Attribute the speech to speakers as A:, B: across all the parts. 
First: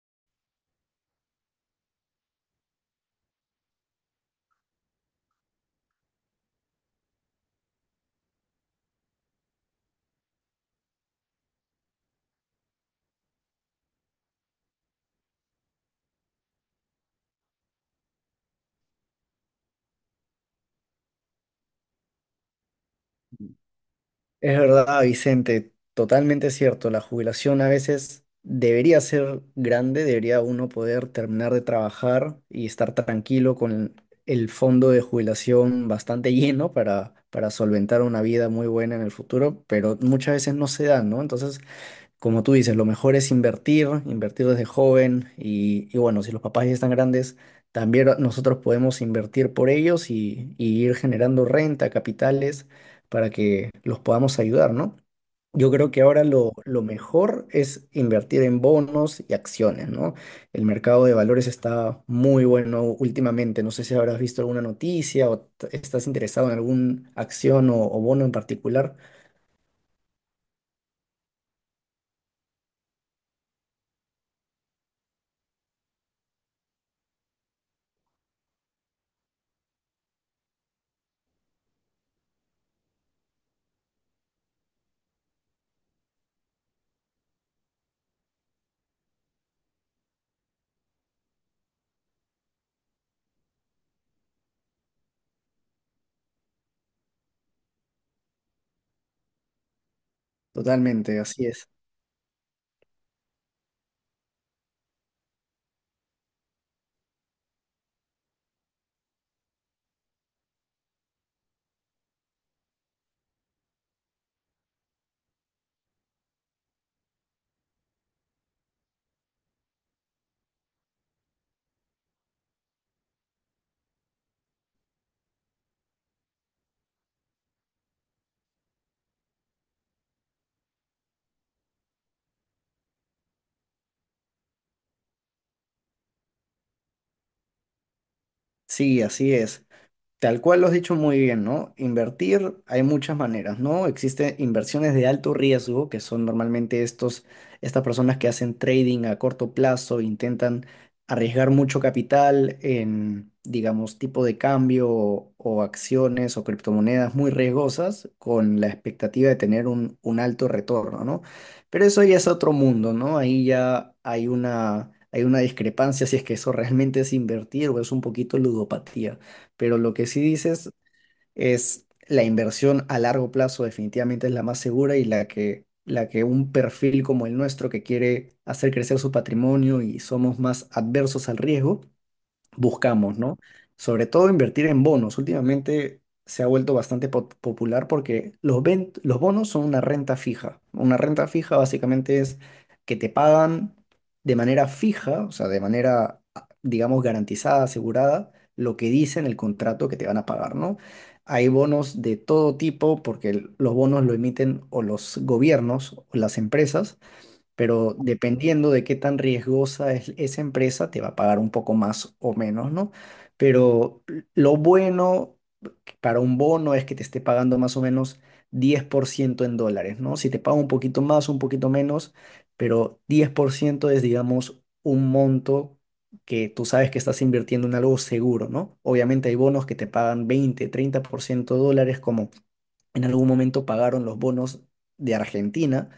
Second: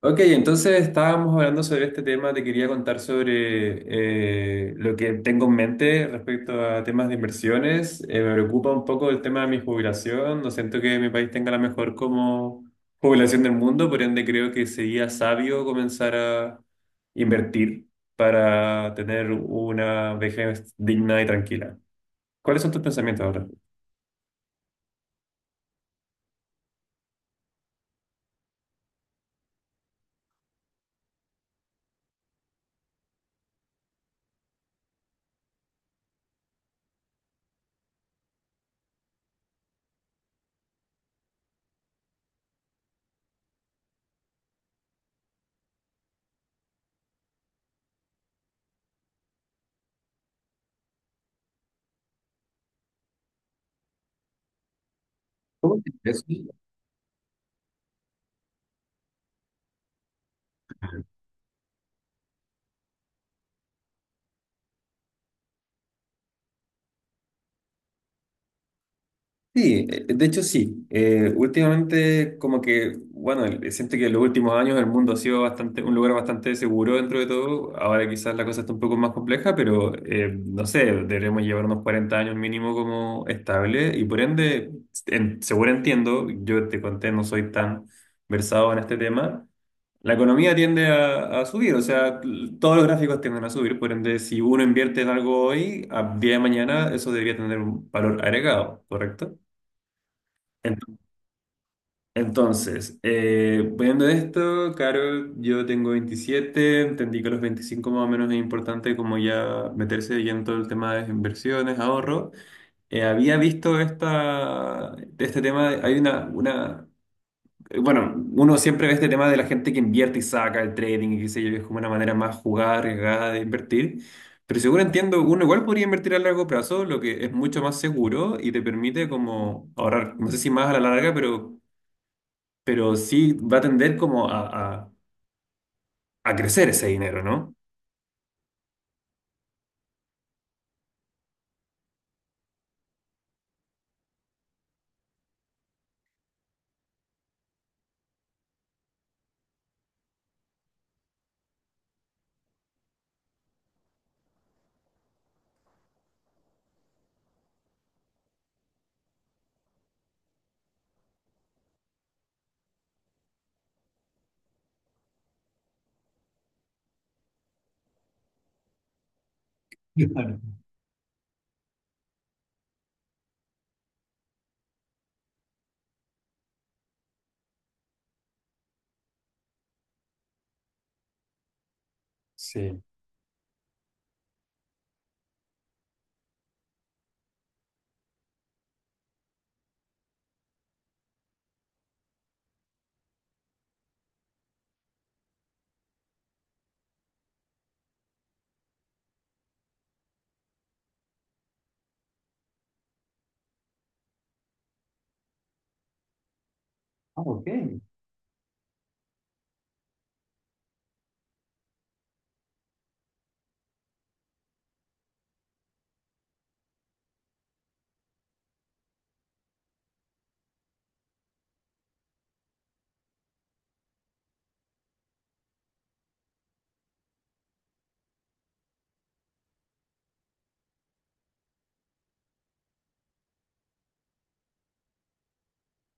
A: Ok, entonces estábamos hablando sobre este tema, te quería contar sobre lo que tengo en mente respecto a temas de inversiones. Me preocupa un poco el tema de mi jubilación, no siento que mi país tenga la mejor como jubilación del mundo, por ende creo que sería sabio comenzar a invertir para tener una vejez digna y tranquila. ¿Cuáles son tus pensamientos ahora?
B: Es verdad, Vicente, totalmente cierto. La jubilación a veces debería ser grande, debería uno poder terminar de trabajar y estar tranquilo con el fondo de jubilación bastante lleno para solventar una vida muy buena en el futuro, pero muchas veces no se da, ¿no? Entonces, como tú dices, lo mejor es invertir desde joven y bueno, si los papás ya están grandes, también nosotros podemos invertir por ellos y ir generando renta, capitales, para que los podamos ayudar, ¿no? Yo
A: ¿Cómo
B: creo
A: que
B: que ahora
A: eso?
B: lo mejor es invertir en bonos y acciones, ¿no? El mercado de valores está muy bueno últimamente. No sé si habrás visto alguna noticia o estás interesado en alguna acción o bono en particular.
A: Sí, de hecho sí. Últimamente como que, bueno, siento que en los últimos años el mundo ha sido bastante, un lugar bastante seguro dentro de todo. Ahora quizás la cosa está un poco más compleja, pero no sé, deberíamos llevar unos 40 años mínimo como estable y por ende, seguro entiendo, yo te conté, no soy tan versado en este tema. La economía tiende a subir, o sea, todos los gráficos tienden a subir, por ende, si uno invierte en algo hoy, a día de mañana eso debería tener un valor agregado, ¿correcto? Ent-
B: Totalmente, así es.
A: Entonces, viendo esto, Caro, yo tengo 27, entendí que a los 25 más o menos es importante como ya meterse ya en todo el tema de inversiones, ahorro. Había visto esta, este tema, hay bueno, uno siempre ve este tema de la gente que invierte y saca el trading y qué sé yo, es como una manera más jugada, arriesgada de invertir. Pero seguro entiendo, uno igual podría invertir a largo plazo, lo que es mucho más seguro y te permite como ahorrar, no sé si más a la larga, pero sí va a tender como a, a- a crecer ese dinero, ¿no?
B: Sí, así es. Tal cual lo has dicho muy bien, ¿no? Invertir hay muchas maneras, ¿no? Existen inversiones de alto riesgo, que son normalmente estas personas que hacen trading a corto plazo, intentan arriesgar mucho capital en, digamos, tipo de cambio o acciones o criptomonedas muy riesgosas con la expectativa de tener un alto retorno, ¿no? Pero eso ya es otro mundo, ¿no? Ahí ya hay una discrepancia si es que eso realmente es invertir o es un poquito ludopatía. Pero lo que sí
A: Claro.
B: dices es la inversión a largo plazo definitivamente es la más segura y la que un perfil como el nuestro que quiere hacer crecer su patrimonio y somos más adversos al riesgo,
A: Sí.
B: buscamos, ¿no? Sobre todo invertir en bonos. Últimamente se ha vuelto bastante popular porque los bonos son una renta fija. Una renta fija básicamente es que te pagan de manera fija, o sea, de manera, digamos, garantizada, asegurada, lo que dice en el contrato que te van a pagar, ¿no? Hay bonos de todo tipo porque los bonos lo emiten o los gobiernos o las empresas,
A: Ah, ok.
B: pero dependiendo de qué tan riesgosa es esa empresa, te va a pagar un poco más o menos, ¿no? Pero lo bueno para un bono es que te esté pagando más o menos 10% en dólares, ¿no? Si te paga un poquito más, un poquito menos, pero 10% es, digamos, un monto que tú sabes que estás invirtiendo en algo seguro, ¿no? Obviamente hay bonos que te pagan 20, 30% dólares, como en algún momento pagaron los bonos de Argentina,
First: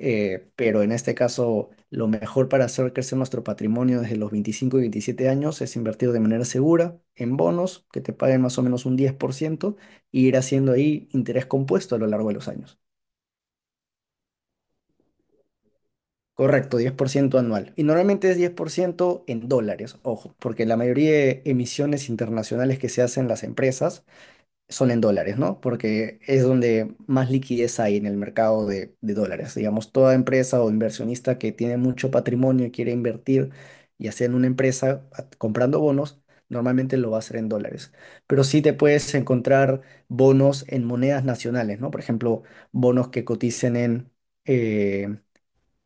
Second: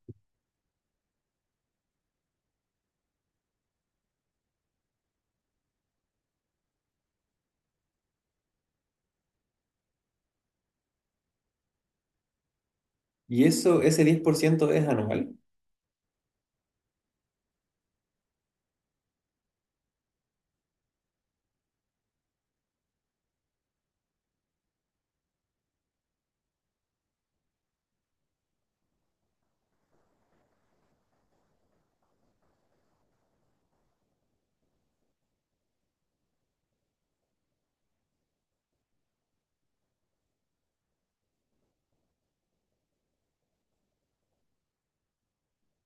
B: pero en este caso, lo mejor para hacer crecer nuestro patrimonio desde los 25 y 27 años es invertir de manera segura en bonos que te paguen más o menos un 10% y ir haciendo ahí interés compuesto a lo largo de los años.
A: Y eso, ese 10% es anual.
B: Correcto, 10% anual. Y normalmente es 10% en dólares, ojo, porque la mayoría de emisiones internacionales que se hacen las empresas son en dólares, ¿no? Porque es donde más liquidez hay en el mercado de dólares. Digamos, toda empresa o inversionista que tiene mucho patrimonio y quiere invertir, ya sea en una empresa comprando bonos, normalmente lo va a hacer en dólares. Pero sí te puedes encontrar bonos en monedas nacionales, ¿no? Por ejemplo, bonos que coticen en eh,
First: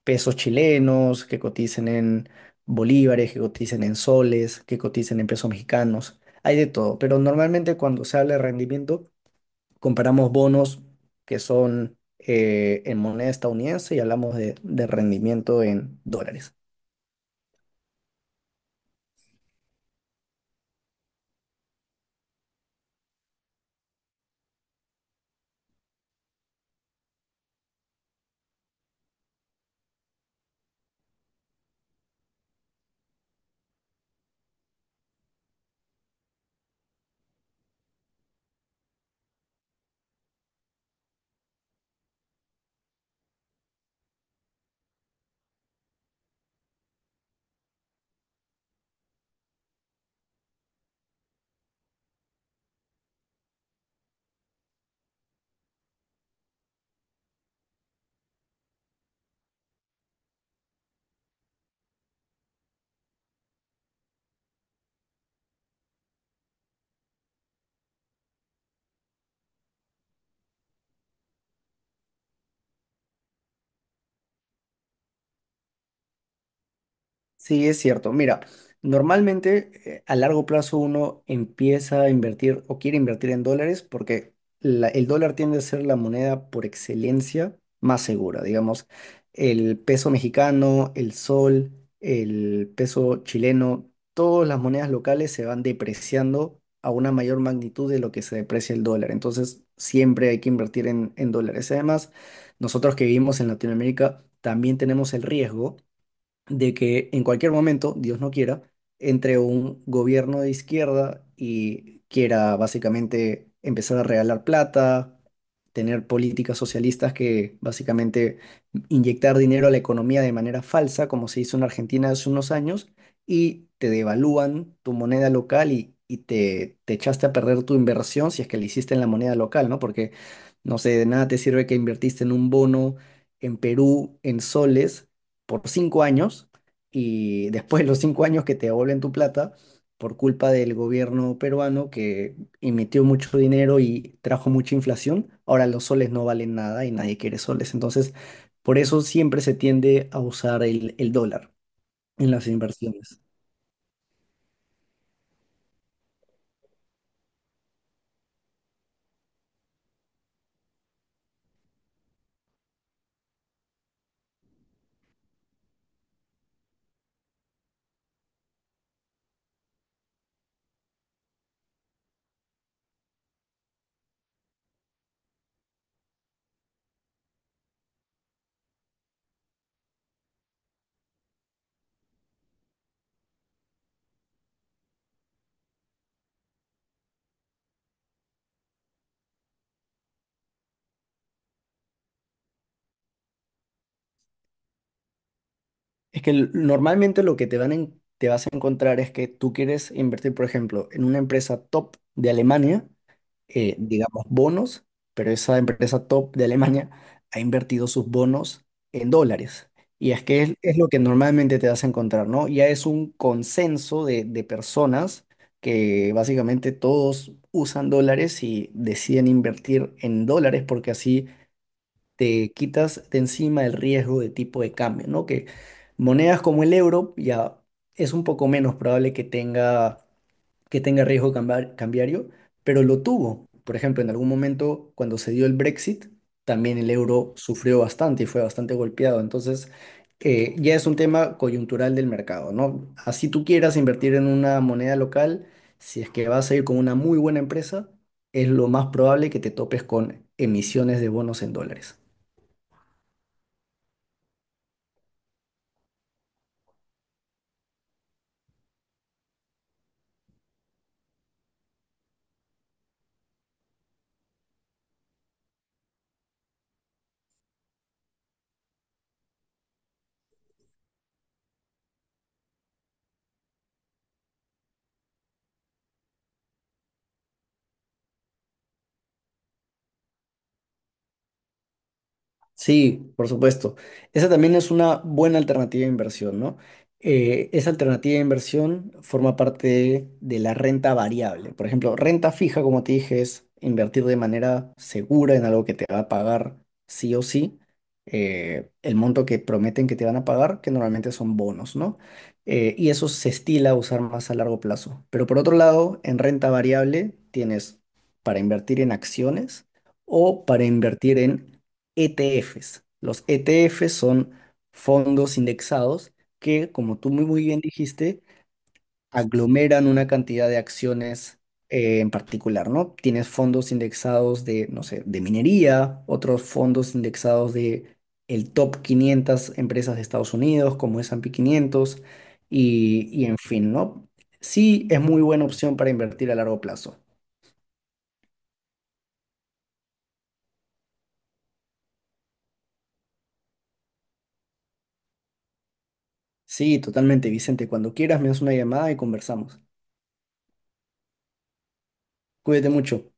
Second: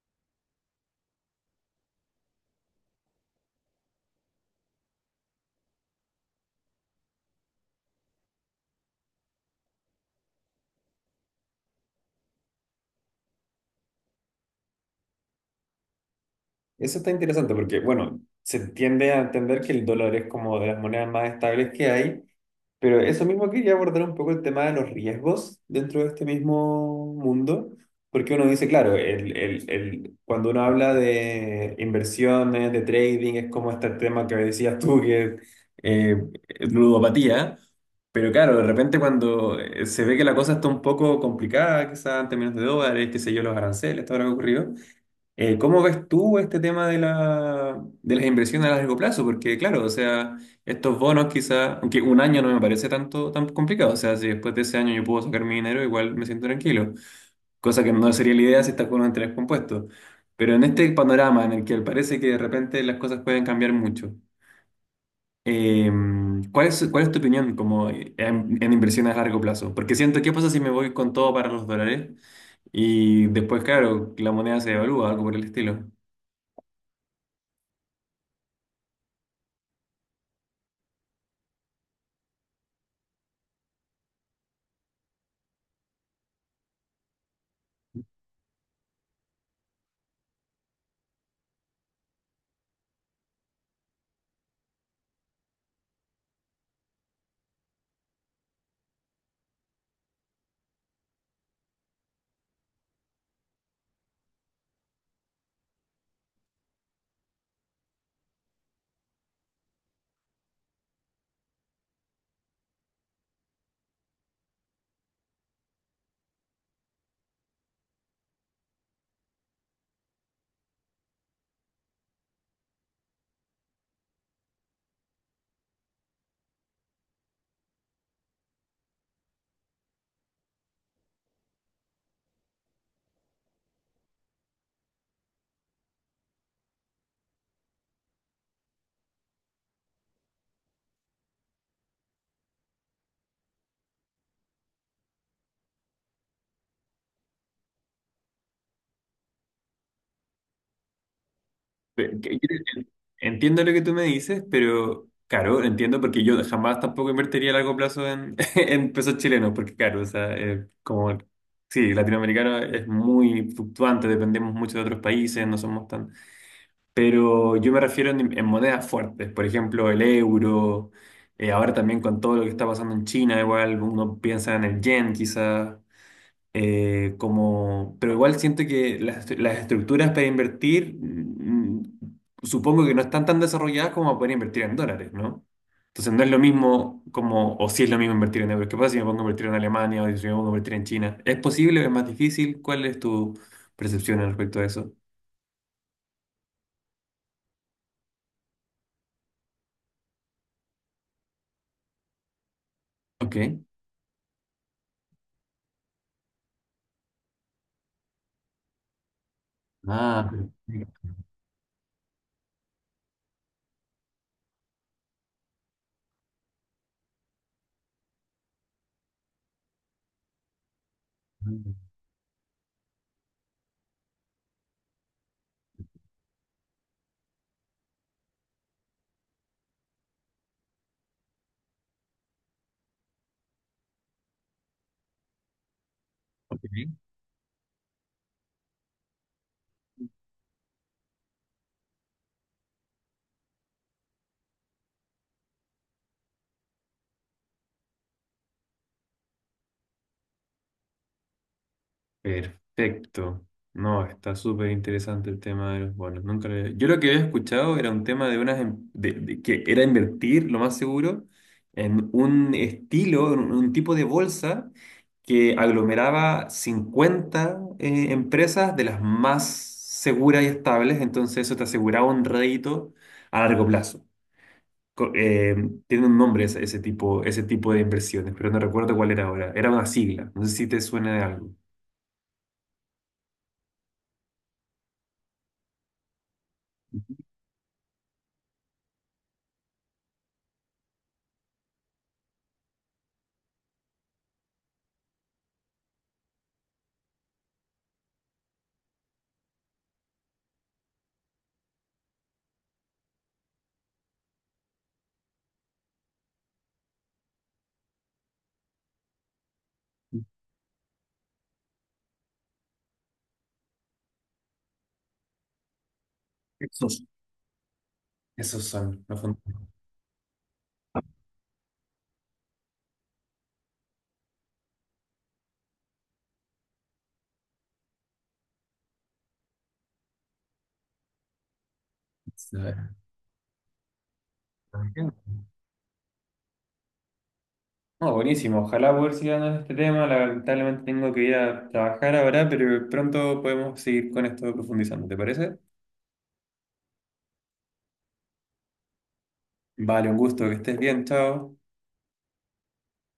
B: pesos chilenos, que coticen en bolívares, que coticen en soles, que coticen en pesos mexicanos. Hay de todo, pero normalmente cuando se habla de rendimiento, comparamos bonos que son en moneda estadounidense y hablamos de rendimiento en dólares.
A: Eso está interesante porque, bueno, se tiende a entender que el dólar es como de las monedas más estables que hay, pero eso mismo quería abordar un poco el tema de los riesgos dentro de este mismo mundo, porque uno dice, claro, cuando uno habla de inversiones, de trading, es como este tema que decías tú, que eh, ludopatía, pero claro, de repente cuando se ve que la cosa está un poco complicada, quizás en términos de dólares, qué sé yo, los aranceles, todo lo que ha ocurrido, ¿cómo ves tú este tema de la, de las inversiones a largo plazo? Porque claro, o sea, estos bonos quizá, aunque un año no me parece tanto tan complicado, o sea, si después de ese año yo puedo sacar mi dinero, igual me siento tranquilo, cosa que no sería la idea si estás con un interés compuesto. Pero en este panorama en el que parece que de repente las cosas pueden cambiar mucho, eh, ¿cuál es tu opinión como en inversiones a largo plazo? Porque siento, ¿qué pasa si me voy con todo para los dólares y después, claro, la moneda se devalúa, algo por el estilo?
B: Sí, es cierto. Mira, normalmente a largo plazo uno empieza a invertir o quiere invertir en dólares porque el dólar tiende a ser la moneda por excelencia más segura. Digamos, el peso mexicano, el sol, el peso chileno, todas las monedas locales se van depreciando a una mayor magnitud de lo que se deprecia el dólar. Entonces, siempre hay que invertir en dólares. Además, nosotros que vivimos en Latinoamérica también tenemos el riesgo de que en cualquier momento, Dios no quiera, entre un gobierno de izquierda y quiera básicamente empezar a regalar plata, tener políticas socialistas que básicamente inyectar dinero a la economía de manera falsa, como se hizo en Argentina hace unos años, y te devalúan tu moneda local y te echaste a perder tu inversión si es que la hiciste en la moneda local, ¿no? Porque, no sé, de nada te sirve que invertiste en un bono en Perú en soles por 5 años y después de los 5 años que te devuelven tu plata por culpa del gobierno peruano que emitió mucho dinero y trajo mucha inflación, ahora los soles no valen nada y nadie quiere soles. Entonces, por eso siempre se tiende a usar el dólar en las inversiones.
A: Entiendo lo que tú me dices, pero claro, entiendo porque yo jamás tampoco invertiría a largo plazo en, en pesos chilenos, porque claro, o sea, como, sí, latinoamericano es muy fluctuante, dependemos mucho de otros países, no somos tan... Pero yo me refiero en monedas fuertes, por ejemplo, el euro, ahora también con todo lo que está pasando en China, igual uno piensa en el yen quizás, como, pero igual siento que las, las estructuras para invertir, supongo que no están tan desarrolladas como para poder invertir en dólares, ¿no? Entonces no es lo mismo como, o si es lo mismo invertir en euros. ¿Qué pasa si me pongo a invertir en Alemania o si me pongo a invertir en China? ¿Es posible? ¿Es más difícil? ¿Cuál es tu percepción al respecto de eso?
B: Es que normalmente lo que te vas a encontrar es que tú quieres invertir, por ejemplo, en una empresa top de Alemania,
A: Ok.
B: digamos, bonos, pero esa empresa top de Alemania ha invertido sus bonos en dólares. Y es
A: Ah,
B: que es lo que
A: perfecto.
B: normalmente te vas a encontrar, ¿no? Ya es un consenso de personas que básicamente todos usan dólares y deciden invertir en dólares porque así te quitas de encima el riesgo de tipo de cambio, ¿no? Que monedas como el euro ya es un poco menos probable que tenga riesgo cambiario, pero lo tuvo. Por ejemplo, en algún momento cuando se dio el Brexit,
A: Ok.
B: también el euro sufrió bastante y fue bastante golpeado. Entonces, ya es un tema coyuntural del mercado, ¿no? Así tú quieras invertir en una moneda local, si es que vas a ir con una muy buena empresa, es lo más probable que te topes con emisiones de bonos en dólares.
A: Perfecto. No, está súper interesante el tema de los bonos. Nunca lo había- Yo lo que había escuchado era un tema de unas de que era invertir, lo más seguro, en un estilo, en un tipo de bolsa que aglomeraba 50 empresas de las más seguras y estables, entonces eso te aseguraba un rédito a largo plazo. Co- eh, Tiene un nombre ese, ese tipo de inversiones, pero no recuerdo cuál era ahora. Era una sigla, no sé si te suena de algo.
B: Sí, por supuesto. Esa también es una buena alternativa de inversión, ¿no? Esa alternativa de inversión forma parte de la renta variable. Por ejemplo, renta fija, como te dije, es invertir de manera segura en algo que te va a pagar sí o sí, el monto que prometen que te van a pagar, que normalmente son bonos, ¿no? Y eso se estila a usar más a largo plazo. Pero por otro lado, en renta variable tienes para invertir en acciones o para invertir en ETFs. Los ETFs son fondos indexados que, como tú muy, muy bien dijiste,
A: Esos son los fundamentos.
B: aglomeran una cantidad de acciones, en particular, ¿no? Tienes fondos indexados de, no sé, de minería, otros fondos indexados de el top 500 empresas de Estados Unidos, como S&P 500 y en fin, ¿no? Sí, es muy buena opción para invertir a largo plazo.
A: No, buenísimo. Ojalá poder seguir hablando de este tema. Lamentablemente tengo que ir a trabajar ahora, pero pronto podemos seguir con esto profundizando. ¿Te parece?
B: Sí, totalmente, Vicente. Cuando quieras me das una llamada y conversamos.
A: Vale, un gusto. Que estés bien. Chao.
B: Cuídate mucho.